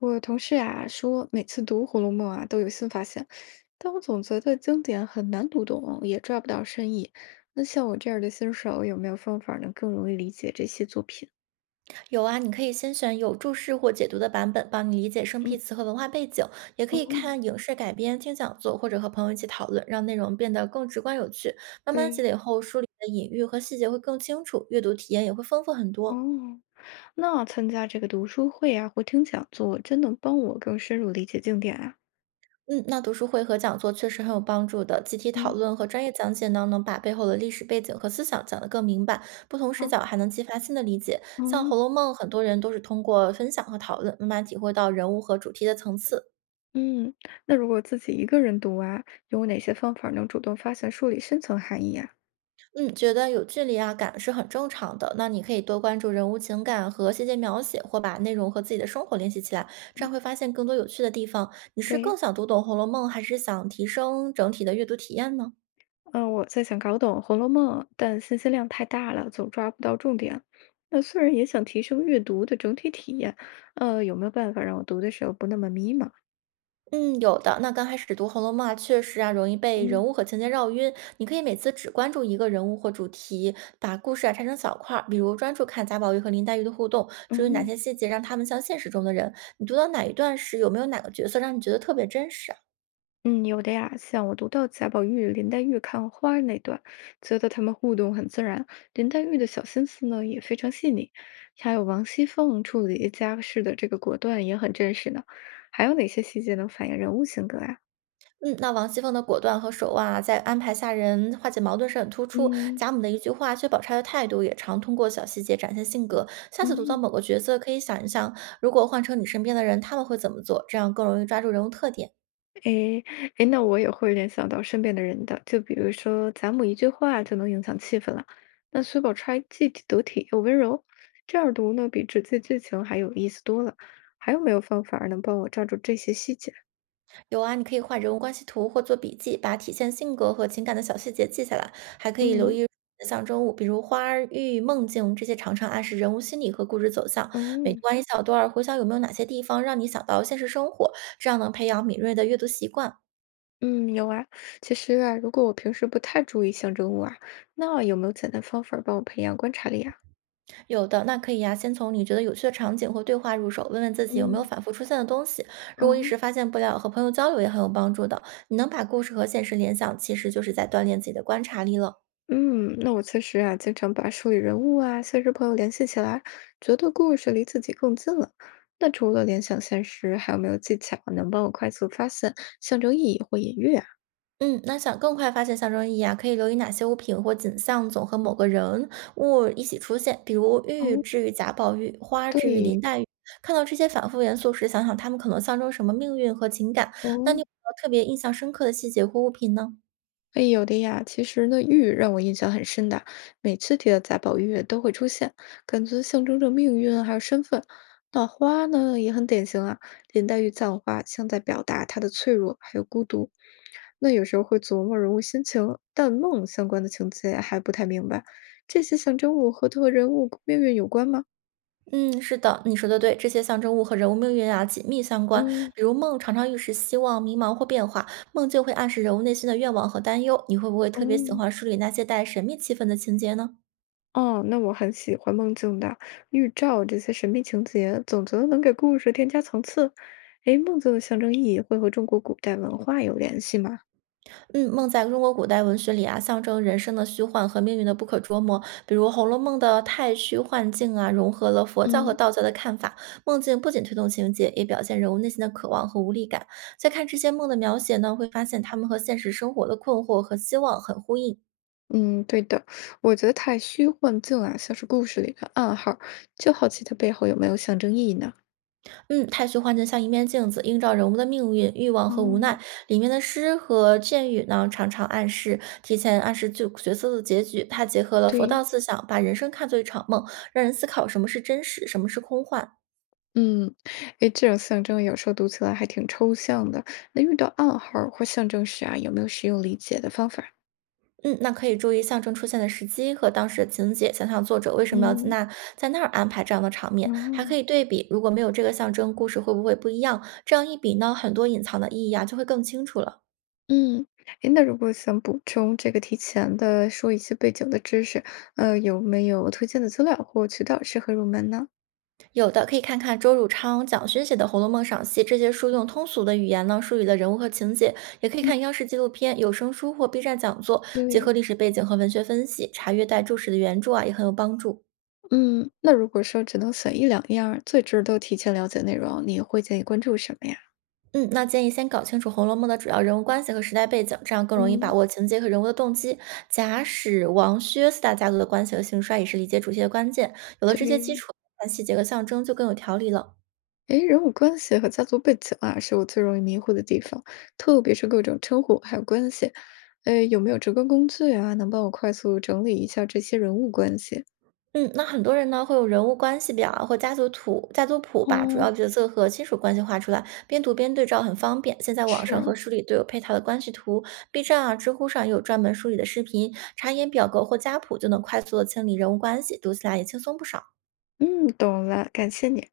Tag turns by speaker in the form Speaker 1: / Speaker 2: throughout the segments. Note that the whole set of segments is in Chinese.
Speaker 1: 我同事啊说，每次读《红楼梦》啊都有新发现，但我总觉得经典很难读懂，也抓不到深意。那像我这样的新手，有没有方法能更容易理解这些作品？
Speaker 2: 有啊，你可以先选有注释或解读的版本，帮你理解生
Speaker 1: 嗯，
Speaker 2: 僻词和文化背景；也可
Speaker 1: 哦，
Speaker 2: 以看影视改编、听讲座，或者和朋友一起讨论，让内容变得更直观有趣。慢慢积
Speaker 1: 对，
Speaker 2: 累后，书里的隐喻和细节会更清楚，阅读体验也会丰富很多。
Speaker 1: 哦，那参加这个读书会啊，或听讲座，真能帮我更深入理解经典啊。
Speaker 2: 嗯，那读书会和讲座确实很有帮助的。集体讨
Speaker 1: 嗯，
Speaker 2: 论和专业讲解呢，能把背后的历史背景和思想讲得更明白，不同视
Speaker 1: 好，
Speaker 2: 角还能激发新的理解。像
Speaker 1: 哦，
Speaker 2: 《红楼梦》，很多人都是通过分享和讨论，慢慢体会到人物和主题的层次。
Speaker 1: 嗯，那如果自己一个人读啊，有哪些方法能主动发现书里深层含义啊？
Speaker 2: 嗯，觉得有距离啊感是很正常的。那你可以多关注人物情感和细节描写，或把内容和自己的生活联系起来，这
Speaker 1: 嗯，
Speaker 2: 样会发现更多有趣的地方。你是
Speaker 1: 对。
Speaker 2: 更想读懂《红楼梦》，还是想提升整体的阅读体验呢？
Speaker 1: 嗯，我在想搞懂《红楼梦》，但信息量太大了，总抓不到重点。那虽然也想提升阅读的整体体验，有没有办法让我读的时候不那么迷茫？
Speaker 2: 嗯，有的。那刚开始读《红楼梦》啊，确实啊容易被人
Speaker 1: 嗯，
Speaker 2: 物和情节绕晕。你可以每次只关注一个人物或主题，把故事啊拆成小块儿，比如专注看贾宝玉和林黛玉的互动，至于哪
Speaker 1: 嗯
Speaker 2: 些细节让他们像现实中的人。你读到哪一段时，有没有哪个角色让你觉得特别真实啊？
Speaker 1: 嗯，有的呀，像我读到贾宝玉、林黛玉看花那段，觉得他们互动很自然，林黛玉的小心思呢也非常细腻，还有王熙凤处理家事的这个果断也很真实呢。还有哪些细节能反映人物性格呀？
Speaker 2: 嗯，那王熙凤的果断和手腕啊，在安排下人化解矛盾是很突出。
Speaker 1: 嗯，
Speaker 2: 贾母的一句话，薛宝钗的态度也常通过小细节展现性格。下次读到
Speaker 1: 嗯
Speaker 2: 某个角色，可以想一想，如果换成你身边的人，他们会怎么做？这样更容易抓住人物特点。
Speaker 1: 诶，诶，那我也会联想到身边的人的，就比如说贾母一句话就能影响气氛了。那苏宝钗既体得体又温柔，这样读呢比直接剧情还有意思多了。还有没有方法儿能帮我抓住这些细节？
Speaker 2: 有啊，你可以画人物关系图或做笔记，把体现性格和情感的小细节记下来，还可以留
Speaker 1: 嗯，
Speaker 2: 意。象征物，比如花儿、玉、梦境，这些常常暗示人物心理和故事走向。每
Speaker 1: 哦，
Speaker 2: 读完一小段儿，回想有没有哪些地方让你想到现实生活，这样能培养敏锐的阅读习惯。
Speaker 1: 嗯，有啊。其实啊，如果我平时不太注意象征物啊，那有没有简单方法儿帮我培养观察力啊？
Speaker 2: 有的，那可以呀、先从你觉得有趣的场景或对话入手，问问自己有没有
Speaker 1: 嗯，
Speaker 2: 反复出现的东西。如果一
Speaker 1: 哦。
Speaker 2: 时发现不了，和朋友交流也很有帮助的。你能把故事和现实联想，其实就是在锻炼自己的观察力了。
Speaker 1: 嗯，那我确实啊，经常把书里人物啊、现实朋友联系起来，觉得故事离自己更近了。那除了联想现实，还有没有技巧能帮我快速发现象征意义或隐喻啊？
Speaker 2: 嗯，那想更快发现象征意义啊，可以留意哪些物品或景象总和某个人物一起出现，比如玉
Speaker 1: 哦，
Speaker 2: 置于贾宝玉，花置于
Speaker 1: 对，
Speaker 2: 林黛玉。看到这些反复元素时，想想他们可能象征什么命运和情感。那
Speaker 1: 哦，
Speaker 2: 你有没有特别印象深刻的细节或物品呢？
Speaker 1: 哎，有的呀。其实呢，玉让我印象很深的，每次提到贾宝玉都会出现，感觉象征着命运还有身份。那花呢，也很典型啊，林黛玉葬花，像在表达她的脆弱还有孤独。那有时候会琢磨人物心情，但梦相关的情节还不太明白。这些象征物和特人物命运有关吗？
Speaker 2: 嗯，是的，你说的对，这些象征物和人物命运啊紧密相关。
Speaker 1: 嗯，
Speaker 2: 比如梦常常预示希望、迷茫或变化，梦境会暗示人物内心的愿望和担忧。你会不会特别喜
Speaker 1: 哦，
Speaker 2: 欢书里那些带神秘气氛的情节呢？
Speaker 1: 哦，那我很喜欢梦境的预兆，这些神秘情节，总觉得能给故事添加层次。诶，梦境的象征意义会和中国古代文化有联系吗？
Speaker 2: 嗯，梦在中国古代文学里啊，象征人生的虚幻和命运的不可捉摸。比如《红楼梦》的太虚幻境啊，融合了佛教和
Speaker 1: 嗯
Speaker 2: 道教的看法。梦境不仅推动情节，也表现人物内心的渴望和无力感。再看这些梦的描写呢，会发现他们和现实生活的困惑和希望很呼应。
Speaker 1: 嗯，对的，我觉得太虚幻境啊，像是故事里的暗号，就好奇它背后有没有象征意义呢？
Speaker 2: 嗯，太虚幻境像一面镜子，映照人物的命运、欲望和无奈。
Speaker 1: 哦，
Speaker 2: 里面的诗和谶语呢，常常暗示提前暗示就角色的结局。它结合了佛
Speaker 1: 对，
Speaker 2: 道思想，把人生看作一场梦，让人思考什么是真实，什么是空幻。
Speaker 1: 嗯，诶，这种象征有时候读起来还挺抽象的。那遇到暗号儿或象征时啊，有没有实用理解的方法？
Speaker 2: 嗯，那可以注意象征出现的时机和当时的情节，想想作者为什么要在
Speaker 1: 嗯，
Speaker 2: 那在那儿安排这样的场面，还
Speaker 1: 哦，
Speaker 2: 可以对比，如果没有这个象征，故事会不会不一样？这样一比呢，很多隐藏的意义啊就会更清楚了。
Speaker 1: 嗯，诶，那如果想补充这个提前的说一些背景的知识，有没有推荐的资料或渠道适合入门呢？
Speaker 2: 有的可以看看周汝昌、蒋勋写的《红楼梦》赏析，这些书用通俗的语言呢梳理了人物和情节；也可以
Speaker 1: 嗯，
Speaker 2: 看央视纪录片、有声书或 B 站讲座，结
Speaker 1: 对，
Speaker 2: 合历史背景和文学分析，查阅带注释的原著啊，也很有帮助。
Speaker 1: 嗯，那如果说只能选一两样儿最值得提前了解内容，你会建议关注什么呀？
Speaker 2: 嗯，那建议先搞清楚《红楼梦》的主要人物关系和时代背景，这样更容易
Speaker 1: 嗯，
Speaker 2: 把握情节和人物的动机。贾史王薛四大家族的关系和兴衰也是理解主题的关键。有了这些基
Speaker 1: 对。
Speaker 2: 础，看细节和象征就更有条理了。
Speaker 1: 诶，人物关系和家族背景啊，是我最容易迷糊的地方，特别是各种称呼还有关系。诶，有没有直观工具啊，能帮我快速整理一下这些人物关系？
Speaker 2: 嗯，那很多人呢会有人物关系表啊或家族图、家族谱，把主
Speaker 1: 哦，
Speaker 2: 要角色和亲属关系画出来，边读边对照很方便。现在网上
Speaker 1: 是，
Speaker 2: 和书里都有配套的关系图，B 站啊、知乎上也有专门梳理的视频，查验表格或家谱就能快速的清理人物关系，读起来也轻松不少。
Speaker 1: 嗯，懂了，感谢你。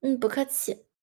Speaker 2: 嗯，不客气。